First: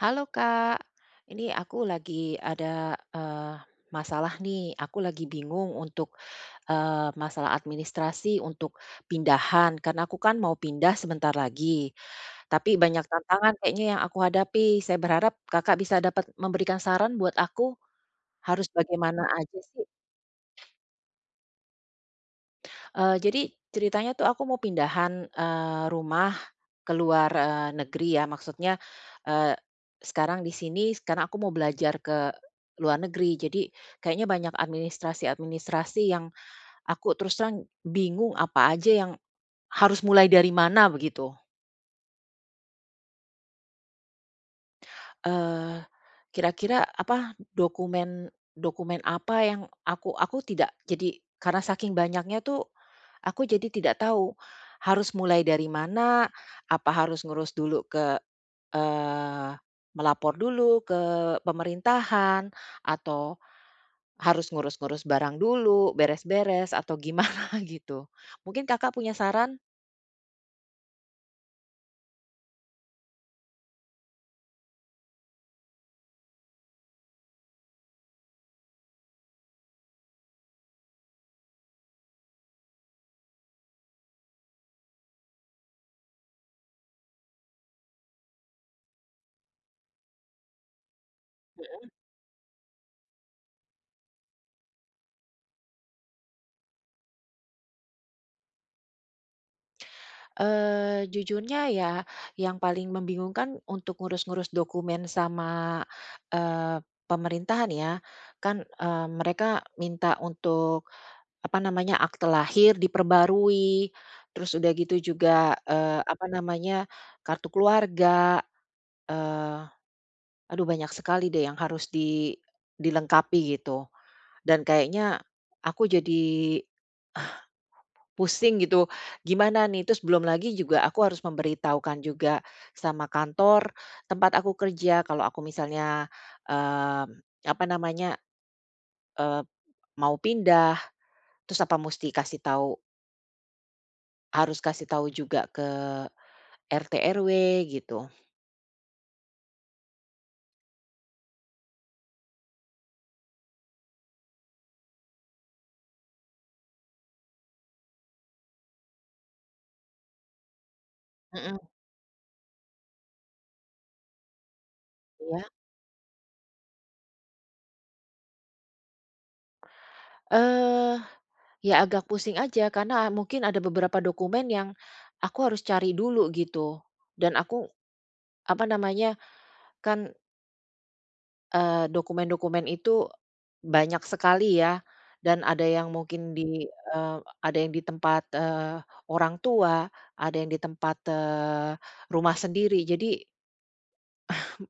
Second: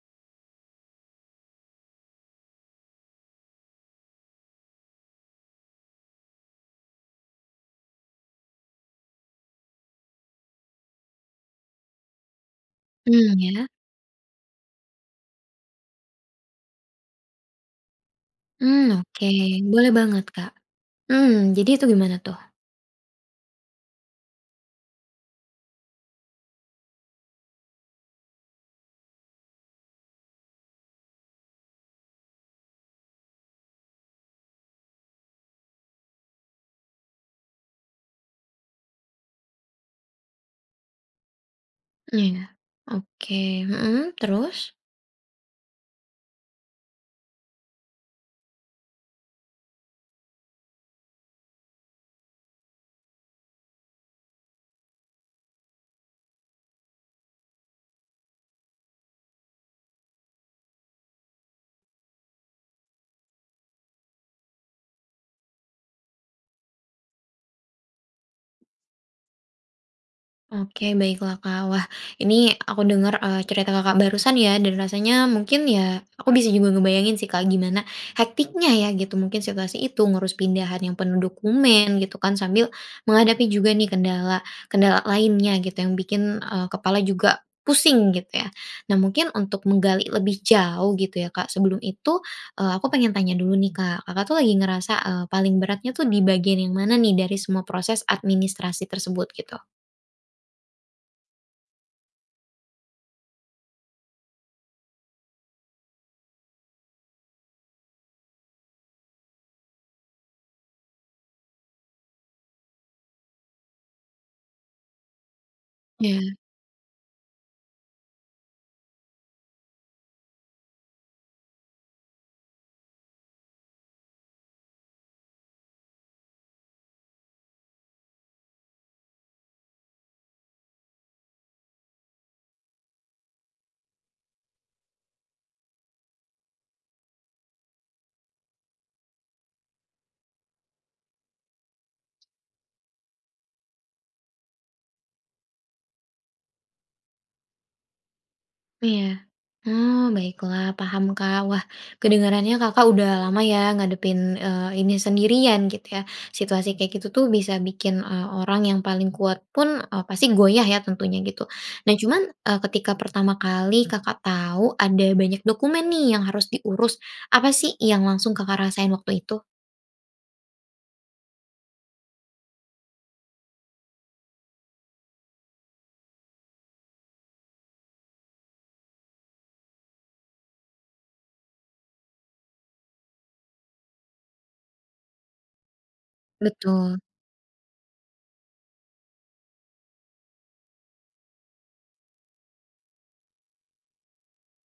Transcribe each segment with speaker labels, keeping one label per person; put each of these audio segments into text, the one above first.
Speaker 1: Halo, Kak, ini aku lagi ada, eee, masalah, nih. Aku lagi bingung untuk, eee, masalah administrasi untuk pindahan, karena aku kan mau pindah sebentar lagi, tapi banyak
Speaker 2: Mmm,
Speaker 1: tantangan
Speaker 2: ya.
Speaker 1: kayaknya yang aku hadapi, saya berharap Kakak bisa dapat memberikan saran buat aku harus
Speaker 2: Mmm,
Speaker 1: bagaimana
Speaker 2: oke,
Speaker 1: aja, sih?
Speaker 2: boleh banget, Kak. Mmm, jadi itu gimana, tuh?
Speaker 1: Eee, jadi ceritanya tuh, aku mau pindahan, eee, rumah ke luar, eee, negeri ya, maksudnya, eee, sekarang di sini, sekarang aku mau belajar ke luar negeri, jadi kayaknya banyak administrasi-administrasi yang aku terus terang bingung apa aja yang harus mulai dari mana, begitu.
Speaker 2: Mmm, iya, oke, mhm terus?
Speaker 1: Eee, kira-kira, apa, dokumen-dokumen apa yang aku aku tidak jadi karena saking banyaknya tuh aku jadi tidak tahu harus mulai dari mana, apa harus ngurus dulu ke, eee, melapor dulu ke pemerintahan, atau harus ngurus-ngurus barang dulu, beres-beres atau gimana, gitu? Mungkin Kakak punya saran?
Speaker 2: Oke, baiklah, Kak. Wah, ini aku denger, eee, cerita Kakak barusan ya, dan rasanya mungkin ya, aku bisa juga ngebayangin sih, Kak, gimana hektiknya ya, gitu, mungkin situasi itu ngurus pindahan yang penuh dokumen, gitu, kan, sambil menghadapi juga nih, kendala-kendala lainnya, gitu, yang bikin, eee, kepala juga pusing, gitu, ya. Nah, mungkin untuk menggali lebih jauh, gitu, ya, Kak, sebelum
Speaker 1: Mhm.
Speaker 2: itu, eee, aku pengen tanya dulu nih, Kak. Kakak tuh lagi ngerasa, eee, paling beratnya tuh di bagian yang mana nih, dari semua proses administrasi tersebut, gitu?
Speaker 1: Eee, jujurnya ya, yang paling membingungkan untuk ngurus-ngurus dokumen sama, eee, pemerintahan, ya. Kan, eee, mereka minta untuk, apa namanya, akta lahir diperbarui, terus udah gitu juga, eee, apa
Speaker 2: Ya.
Speaker 1: namanya, kartu keluarga, eee, aduh banyak sekali deh yang harus di dilengkapi, gitu. Dan kayaknya aku jadi, eh, pusing, gitu, gimana, nih? Terus belum lagi juga aku harus memberitahukan juga sama kantor tempat aku kerja kalau aku misalnya, eee, apa namanya, eee, mau pindah, terus, apa musti kasih tau harus kasih tau juga ke RT, RW, gitu.
Speaker 2: Iya, oh, baiklah, paham, Kak. Wah, kedengarannya Kakak udah lama ya, ngadepin, eee, ini sendirian, gitu, ya. Situasi kayak gitu tuh, bisa bikin, eee, orang yang paling kuat pun, eee, pasti goyah ya, tentunya, gitu.
Speaker 1: Mhm.
Speaker 2: Nah, cuman, eee, ketika pertama kali Kakak tahu ada banyak
Speaker 1: Iya.
Speaker 2: dokumen nih yang harus diurus, apa sih yang langsung Kakak rasain waktu itu?
Speaker 1: Eee, ya, agak pusing aja, karena mungkin ada beberapa dokumen yang aku harus cari dulu, gitu, dan aku, apa namanya, kan eee, dokumen-dokumen itu banyak sekali ya, dan ada yang mungkin di,
Speaker 2: Betul.
Speaker 1: eee, ada yang di tempat, eee, orang tua, ada yang di tempat, eee, rumah sendiri, jadi Hmm.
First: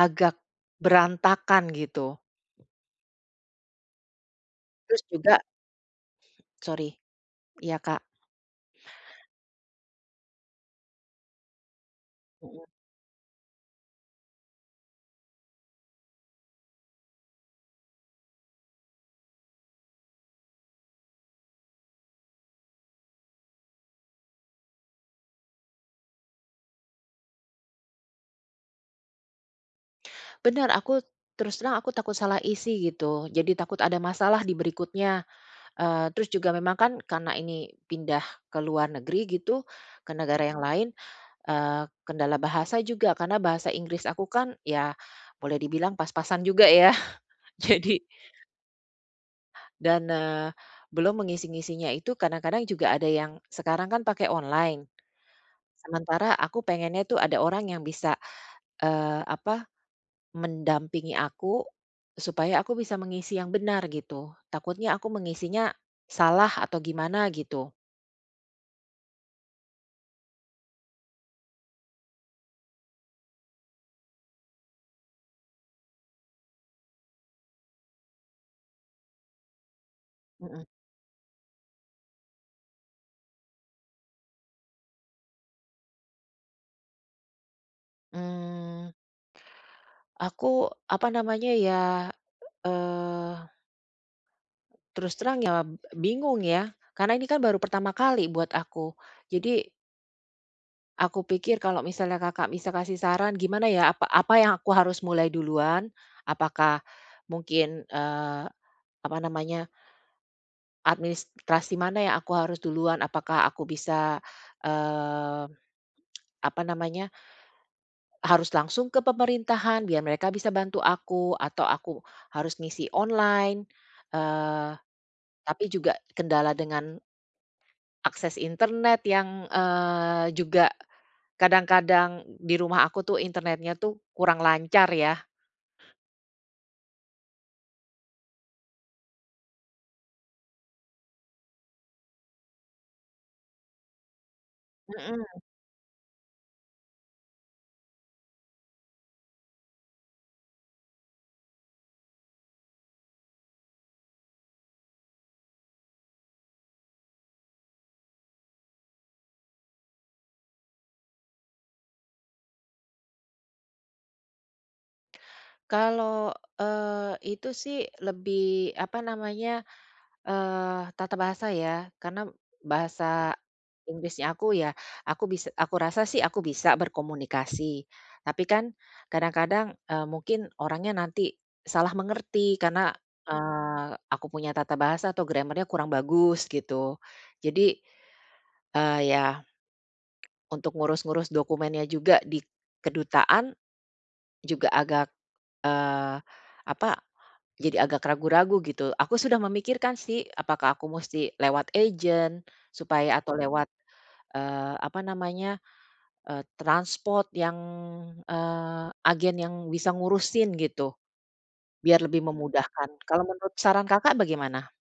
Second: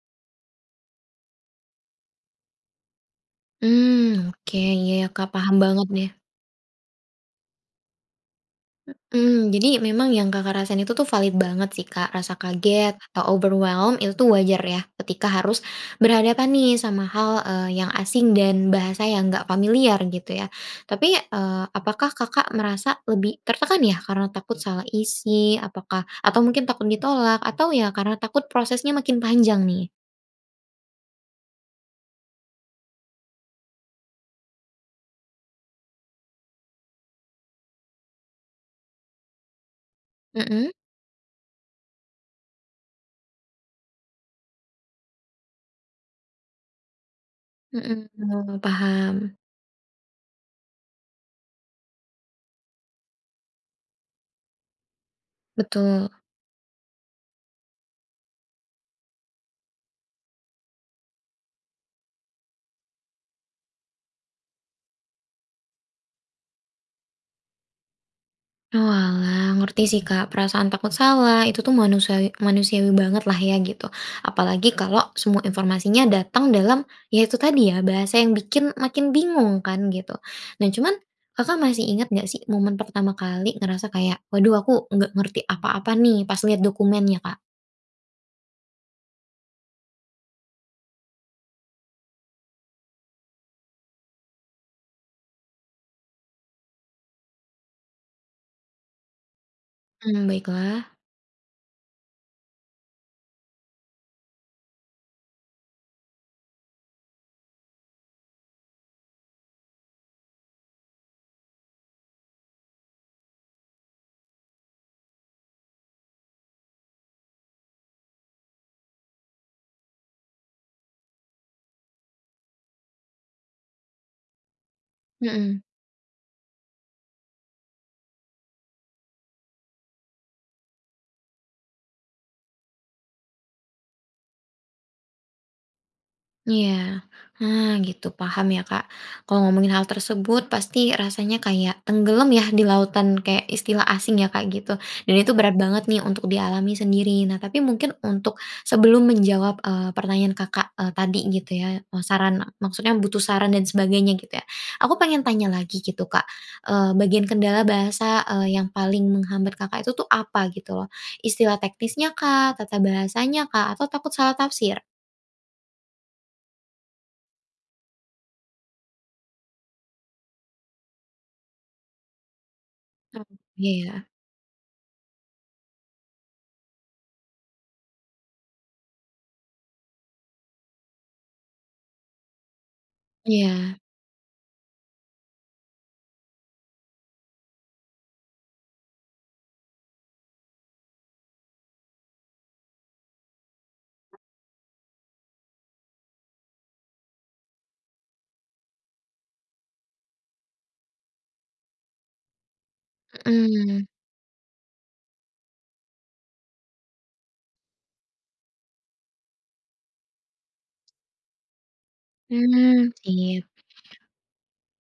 Speaker 1: Agak berantakan, gitu.
Speaker 2: Mmm, oke, iya,
Speaker 1: Terus
Speaker 2: Kak,
Speaker 1: juga
Speaker 2: paham banget, deh.
Speaker 1: sori. Iya, Kak.
Speaker 2: Mhm, jadi memang yang Kakak rasain itu tuh valid banget sih, Kak. Rasa
Speaker 1: Mhm.
Speaker 2: kaget atau overwhelmed, itu tuh wajar ya, ketika harus berhadapan nih sama hal, eee, yang asing dan bahasa yang enggak familiar, gitu, ya. Tapi, eee, apakah Kakak merasa lebih tertekan ya, karena takut salah isi, apakah atau mungkin takut ditolak, atau ya karena takut prosesnya makin panjang, nih?
Speaker 1: Benar, aku terus terang aku takut salah isi, gitu. Jadi takut ada masalah di berikutnya, eee, terus juga memang kan karena ini pindah ke luar negeri, gitu, ke negara yang
Speaker 2: Mhm.
Speaker 1: lain, eee, kendala bahasa juga karena bahasa Inggris aku kan, ya, boleh dibilang pas-pasan juga ya, jadi
Speaker 2: Mhm, mmm, paham.
Speaker 1: Dan, eee, belum mengisi-ngisinya itu, kadang-kadang juga ada yang sekarang kan pake online,
Speaker 2: Betul.
Speaker 1: sementara aku pengennya tuh ada orang yang bisa, eee, apa, mendampingi aku supaya aku bisa mengisi yang benar, gitu. Takutnya aku mengisinya salah atau gimana, gitu.
Speaker 2: Oalah, ngerti sih, Kak, perasaan takut salah itu tuh manusa manusiawi banget, lah, ya, gitu, apalagi kalau semua informasinya datang dalam, ya, itu tadi ya, bahasa yang bikin makin bingung kan, gitu.
Speaker 1: Mhm.
Speaker 2: Nah, cuman Kakak masih inget nggak sih momen pertama kali ngerasa kayak, "Waduh, aku nggak ngerti apa-apa, nih", pas liat dokumennya, Kak?
Speaker 1: Mmm. Aku, apa namanya, ya, eee. Terus terang ya, b bingung ya, karena ini kan baru pertama kali buat aku, jadi
Speaker 2: Hmm, baiklah.
Speaker 1: aku pikir kalau misalnya Kakak bisa kasih saran gimana ya, apa apa yang aku harus mulai duluan? Apakah mungkin, eee, apa namanya administrasi mana yang aku harus duluan? Apakah aku bisa, eee, apa namanya harus langsung ke pemerintahan biar mereka bisa bantu aku, atau aku harus ngisi online? Eee,
Speaker 2: Mhm.
Speaker 1: tapi juga kendala dengan akses internet yang, eee, juga kadang-kadang d di rumah aku tuh internetnya tuh kurang lancar, ya.
Speaker 2: Iya, ah, gitu, paham, ya, Kak. Kalau ngomongin hal tersebut, pasti rasanya kayak tenggelam ya, di lautan, kayak istilah asing ya, Kak, gitu. Dan itu
Speaker 1: Mhm.
Speaker 2: berat banget nih untuk dialami sendiri. Nah, tapi mungkin untuk sebelum menjawab, eee, pertanyaan Kakak, eee, tadi, gitu ya, eee, saran, maksudnya butuh saran dan sebagainya, gitu ya, aku pengen tanya lagi, gitu, Kak, eee, bagian kendala bahasa, eee, yang paling menghambat Kakak itu tuh, apa, gitu, loh? Istilah teknisnya kah, tata bahasanya kah, atau takut salah tafsir?
Speaker 1: Kalau, eee, itu sih lebih, apa namanya, eee, tata bahasa ya, karena
Speaker 2: Oh,
Speaker 1: bahasa
Speaker 2: iya, ya.
Speaker 1: Inggrisnya aku, ya aku bis aku rasa sih aku bisa berkomunikasi, tapi kan kadang-kadang, eee, mungkin orangnya nanti salah mengerti karena,
Speaker 2: Iya.
Speaker 1: eee, aku punya tata bahasa atau grammar-nya kurang bagus, gitu, jadi, eee, ya, untuk ngurus-ngurus dokumennya juga di kedutaan juga agak, eee, apa, jadi agak ragu-ragu, gitu. Aku sudah memikirkan sih, apakah aku mesti lewat agen supaya atau lewat,
Speaker 2: Mhm.
Speaker 1: eee, apa namanya, eee, transpor yang, eee, agen yang bisa ngurusin, gitu, biar lebih
Speaker 2: Hmm,
Speaker 1: memudahkan, kalau
Speaker 2: iya.
Speaker 1: menurut saran Kakak bagaimana?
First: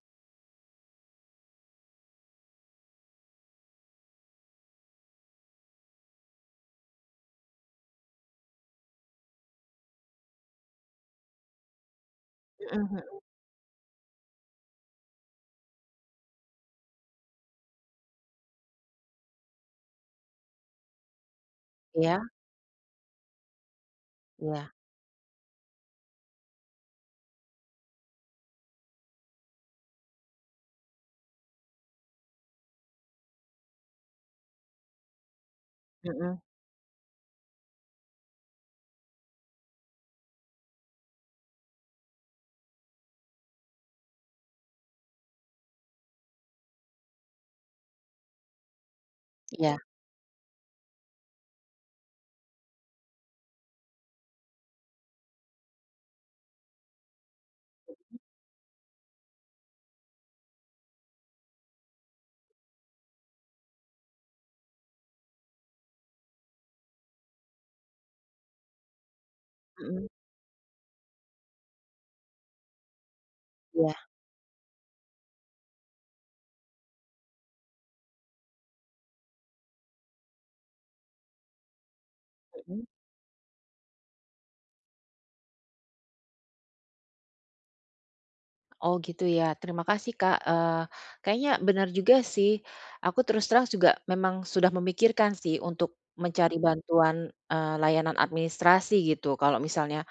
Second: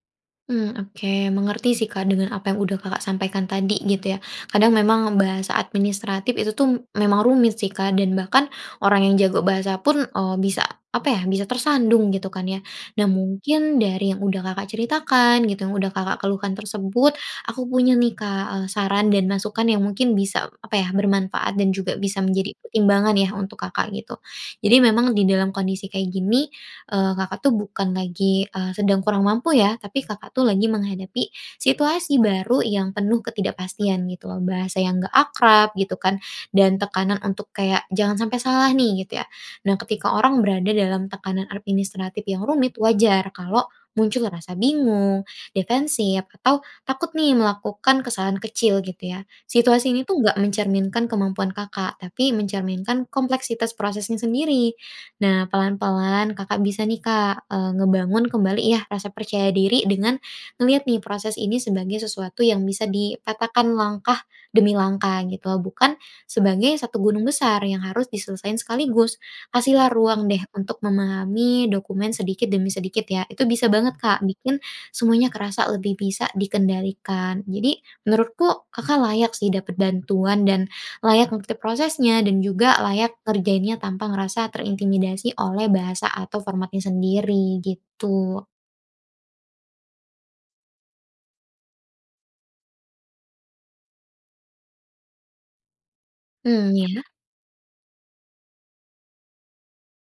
Speaker 2: Mmm oke mengerti sih Kak dengan apa yang udah Kakak sampaikan tadi gitu ya. Kadang memang bahasa administratif itu tuh memang rumit sih Kak, dan bahkan orang yang jago bahasa pun, eee, bisa apa ya? Bisa tersandung gitu kan ya.
Speaker 1: Heeh
Speaker 2: Nah
Speaker 1: heeh.
Speaker 2: mungkin dari yang udah Kakak ceritakan, gitu yang udah Kakak keluhkan tersebut aku punya nih Kak, eee, saran dan masukan yang mungkin bisa apa ya? Bermanfaat dan juga bisa
Speaker 1: Iya.
Speaker 2: menjadi pertimbangan ya untuk Kakak gitu.
Speaker 1: Iya.
Speaker 2: Jadi memang di dalam kondisi kayak gini, eee, Kakak tuh bukan lagi, eee, sedang kurang mampu ya tapi, Kakak tuh lagi menghadapi situasi baru yang penuh ketidakpastian gitu loh. Bahasa yang nggak akrab, gitu kan,
Speaker 1: Heeh.
Speaker 2: dan tekanan untuk kayak jangan sampe salah nih, gitu ya. Nah ketika orang berada dalam tekanan administratif yang rumit, wajar kalo muncul rasa bingung, defensif, atau takut nih melakukan kesalahan kecil gitu ya.
Speaker 1: Iya.
Speaker 2: Situasi ini tuh nggak mencerminkan kemampuan Kakak, tapi mencerminkan kompleksitas prosesnya sendiri. Nah pelan-pelan, Kakak bisa nih Kak, eee, ngebangun kembali ya rasa percaya diri dengan ngeliat nih proses ini sebagai sesuatu yang bisa dipatahkan langkah demi langkah gitu loh, bukan sebagai satu gunung besar yang harus diselesaiin sekaligus. Kasih lah
Speaker 1: Heeh.
Speaker 2: ruang deh untuk memahami dokumen sedikit demi sedikit ya. Itu bisa banget
Speaker 1: Iya.
Speaker 2: Kak bikin semuanya kerasa lebih bisa dikendalikan. Jadi menurutku, Kakak layak sih dapat bantuan dan layak ngerti prosesnya dan juga
Speaker 1: Heeh.
Speaker 2: layak ngerjainnya tanpa ngerasa terintimidasi oleh bahasa atau formatnya sendiri, gitu.
Speaker 1: Oh gitu ya? Terima kasih Kak. Eee, kayaknya bener juga sih. Aku terus terang juga memang sudah memikirkan sih untuk mencari
Speaker 2: Mmm, ya.
Speaker 1: bantuan, eee, layanan administrasi gitu kalo misalnya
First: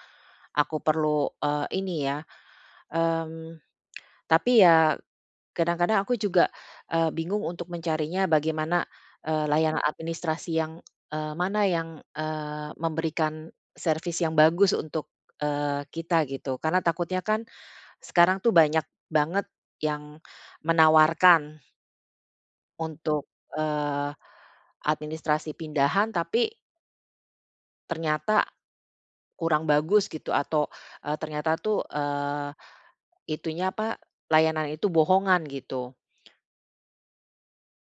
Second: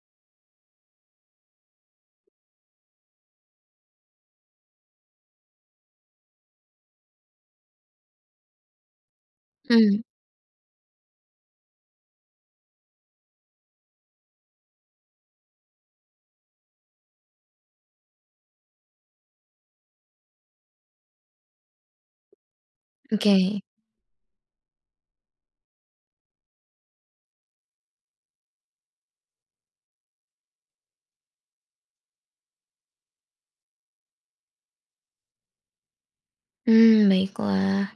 Speaker 1: aku perlu, eee, ini ya, mmm, tapi ya kadang-kadang aku juga, eee, bingung untuk mencarinya bagaimana, eee, layanan
Speaker 2: Mmm.
Speaker 1: administrasi yang eee, mana yang, eee, memberikan service yang bagus untuk, eee, kita gitu. Karena takutnya kan sekarang tuh banyak banget yang menawarkan untuk,
Speaker 2: Oke.
Speaker 1: eee, administrasi pindahan tapi ternyata, kurang bagus gitu atau, eee, ternyata tuh, eee, itunya, apa? Layanan itu bohongan gitu.
Speaker 2: Mmm, baiklah.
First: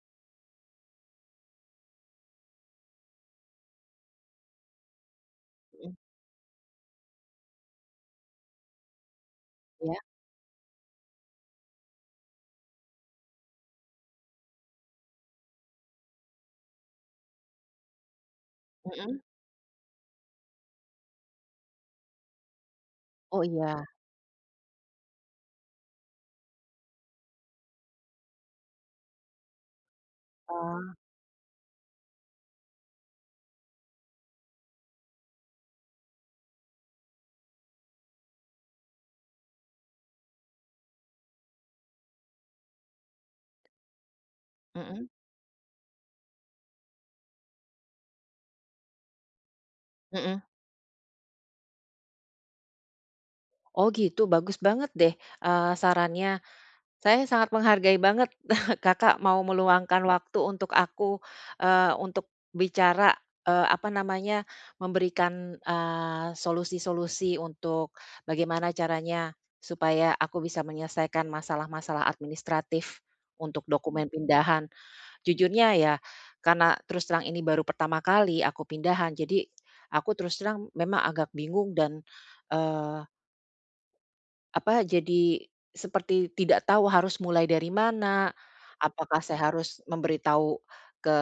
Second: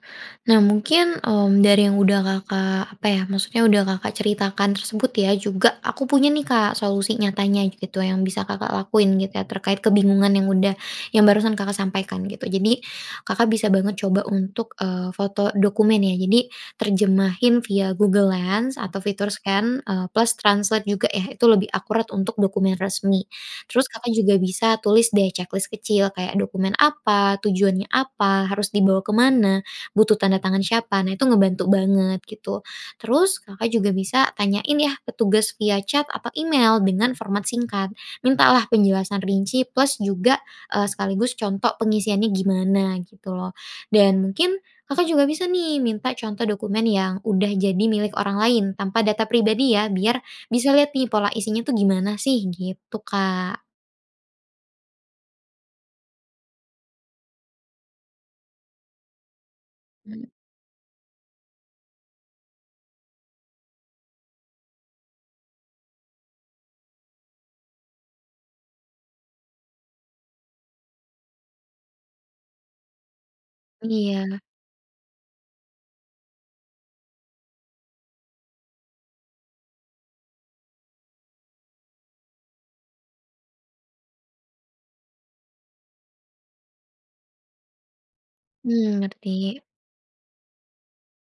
Speaker 2: Nah mungkin, mmm, dari yang udah Kakak, apa ya maksudnya udah Kakak ceritakan tersebut ya juga
Speaker 1: Mhm.
Speaker 2: aku punya nih Kak solusi nyatanya gitu yang bisa Kakak lakuin gitu ya terkait
Speaker 1: Iya.
Speaker 2: kebingungan yang udah yang barusan Kakak sampaikan gitu. Jadi, Kakak bisa banget coba untuk, eee, foto dokumen ya. Jadi terjemahin via Google Lens atau
Speaker 1: Heeh.
Speaker 2: fitur scan, eee, plus translate juga ya, itu lebih akurat untuk dokumen resmi.
Speaker 1: Oh, iya.
Speaker 2: Terus Kakak juga bisa tulis deh checklist kecil kayak dokumen apa? Tujuannya apa? Harus dibawa kemana? Butuh tanda tangan
Speaker 1: Oh.
Speaker 2: siapa? Nah itu ngebantu banget gitu. Terus, Kakak juga bisa tanyain ya petugas via chat atau email dengan format singkat. Mintalah penjelasan rinci plus juga, eee, sekaligus contoh pengisiannya gimana gitu loh. Dan mungkin Kakak
Speaker 1: Heeh.
Speaker 2: juga bisa nih minta contoh dokumen yang udah jadi milik orang lain, tanpa data pribadi ya biar
Speaker 1: Heeh.
Speaker 2: bisa liat nih pola isinya tuh gimana sih, gitu Kak.
Speaker 1: Oh gitu, bagus banget deh, eee, sarannya. Saya sangat menghargai banget, Kakak, mau meluangkan
Speaker 2: [unintelligible]
Speaker 1: waktu untuk aku, eee, untuk bicara, eee, apa namanya memberikan, eee, solusi-solusi untuk bagaimana caranya supaya aku bisa menyelesaikan masalah-masalah administratif untuk dokumen
Speaker 2: Iya.
Speaker 1: pindahan. Jujurnya ya, karena terus terang ini baru pertama kali aku pindahan, jadi aku terus terang memang agak bingung dan, eee apa, jadi seperti tidak tahu harus mulai dari mana?
Speaker 2: Mmm,
Speaker 1: Apakah saya
Speaker 2: ngerti.
Speaker 1: harus memberi tahu ke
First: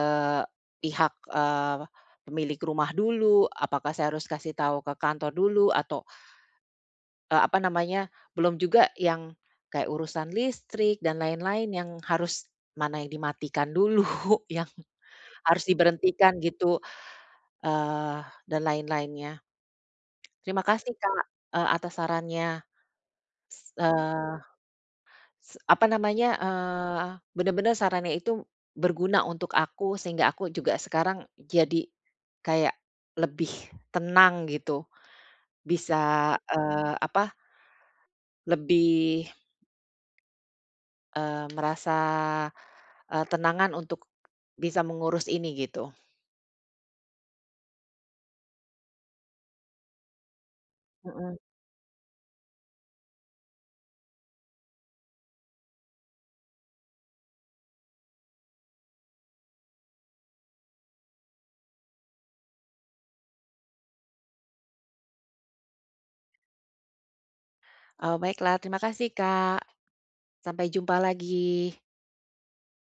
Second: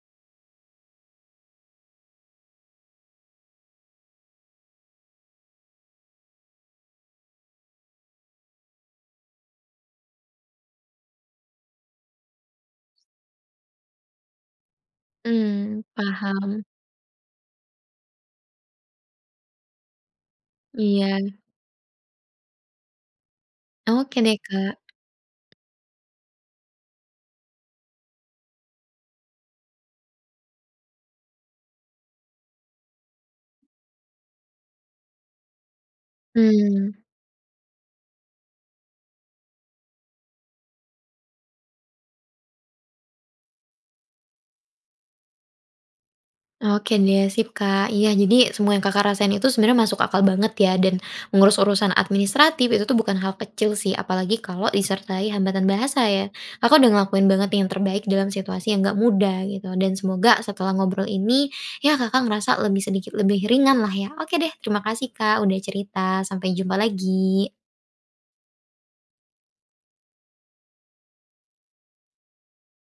Speaker 1: pihak, eee, pemilik rumah dulu? Apakah saya harus kasih tahu ke kantor dulu? Atau, eee, apa namanya belum juga yang kayak urusan listrik dan lain-lain yang harus mana yang dimatikan dulu, yang harus
Speaker 2: Mmm,
Speaker 1: diberhentikan
Speaker 2: paham.
Speaker 1: gitu, eee, dan lain-lainnya. Terima kasih Kak,
Speaker 2: Iya.
Speaker 1: eee, atas sarannya.
Speaker 2: Oke deh,
Speaker 1: Eee,
Speaker 2: Kak.
Speaker 1: s apa namanya? Eee, bener-bener sarannya itu berguna untuk aku sehingga aku juga sekarang jadi kayak lebih tenang gitu. Bisa,
Speaker 2: Mmm.
Speaker 1: eee, apa? Lebih eee, merasa, eee, tenangan untuk bisa mengurus ini gitu.
Speaker 2: Oke deh sip Kak. Iya jadi semua yang Kakak rasain itu sebenarnya masuk akal banget ya dan
Speaker 1: Heeh.
Speaker 2: mengurus urusan administratif itu tuh bukan hal kecil sih apalagi kalo disertai hambatan bahasa ya. Kakak udah ngelakuin banget yang terbaik dalam situasi yang enggak mudah gitu, dan semoga setelah ngobrol ini, ya Kakak ngerasa lebih sedikit lebih ringan lah ya. Oke deh terima kasih Kak udah cerita, sampai jumpa lagi.
Speaker 1: Oh, baiklah terima kasih, Kak. Sampai jumpa lagi.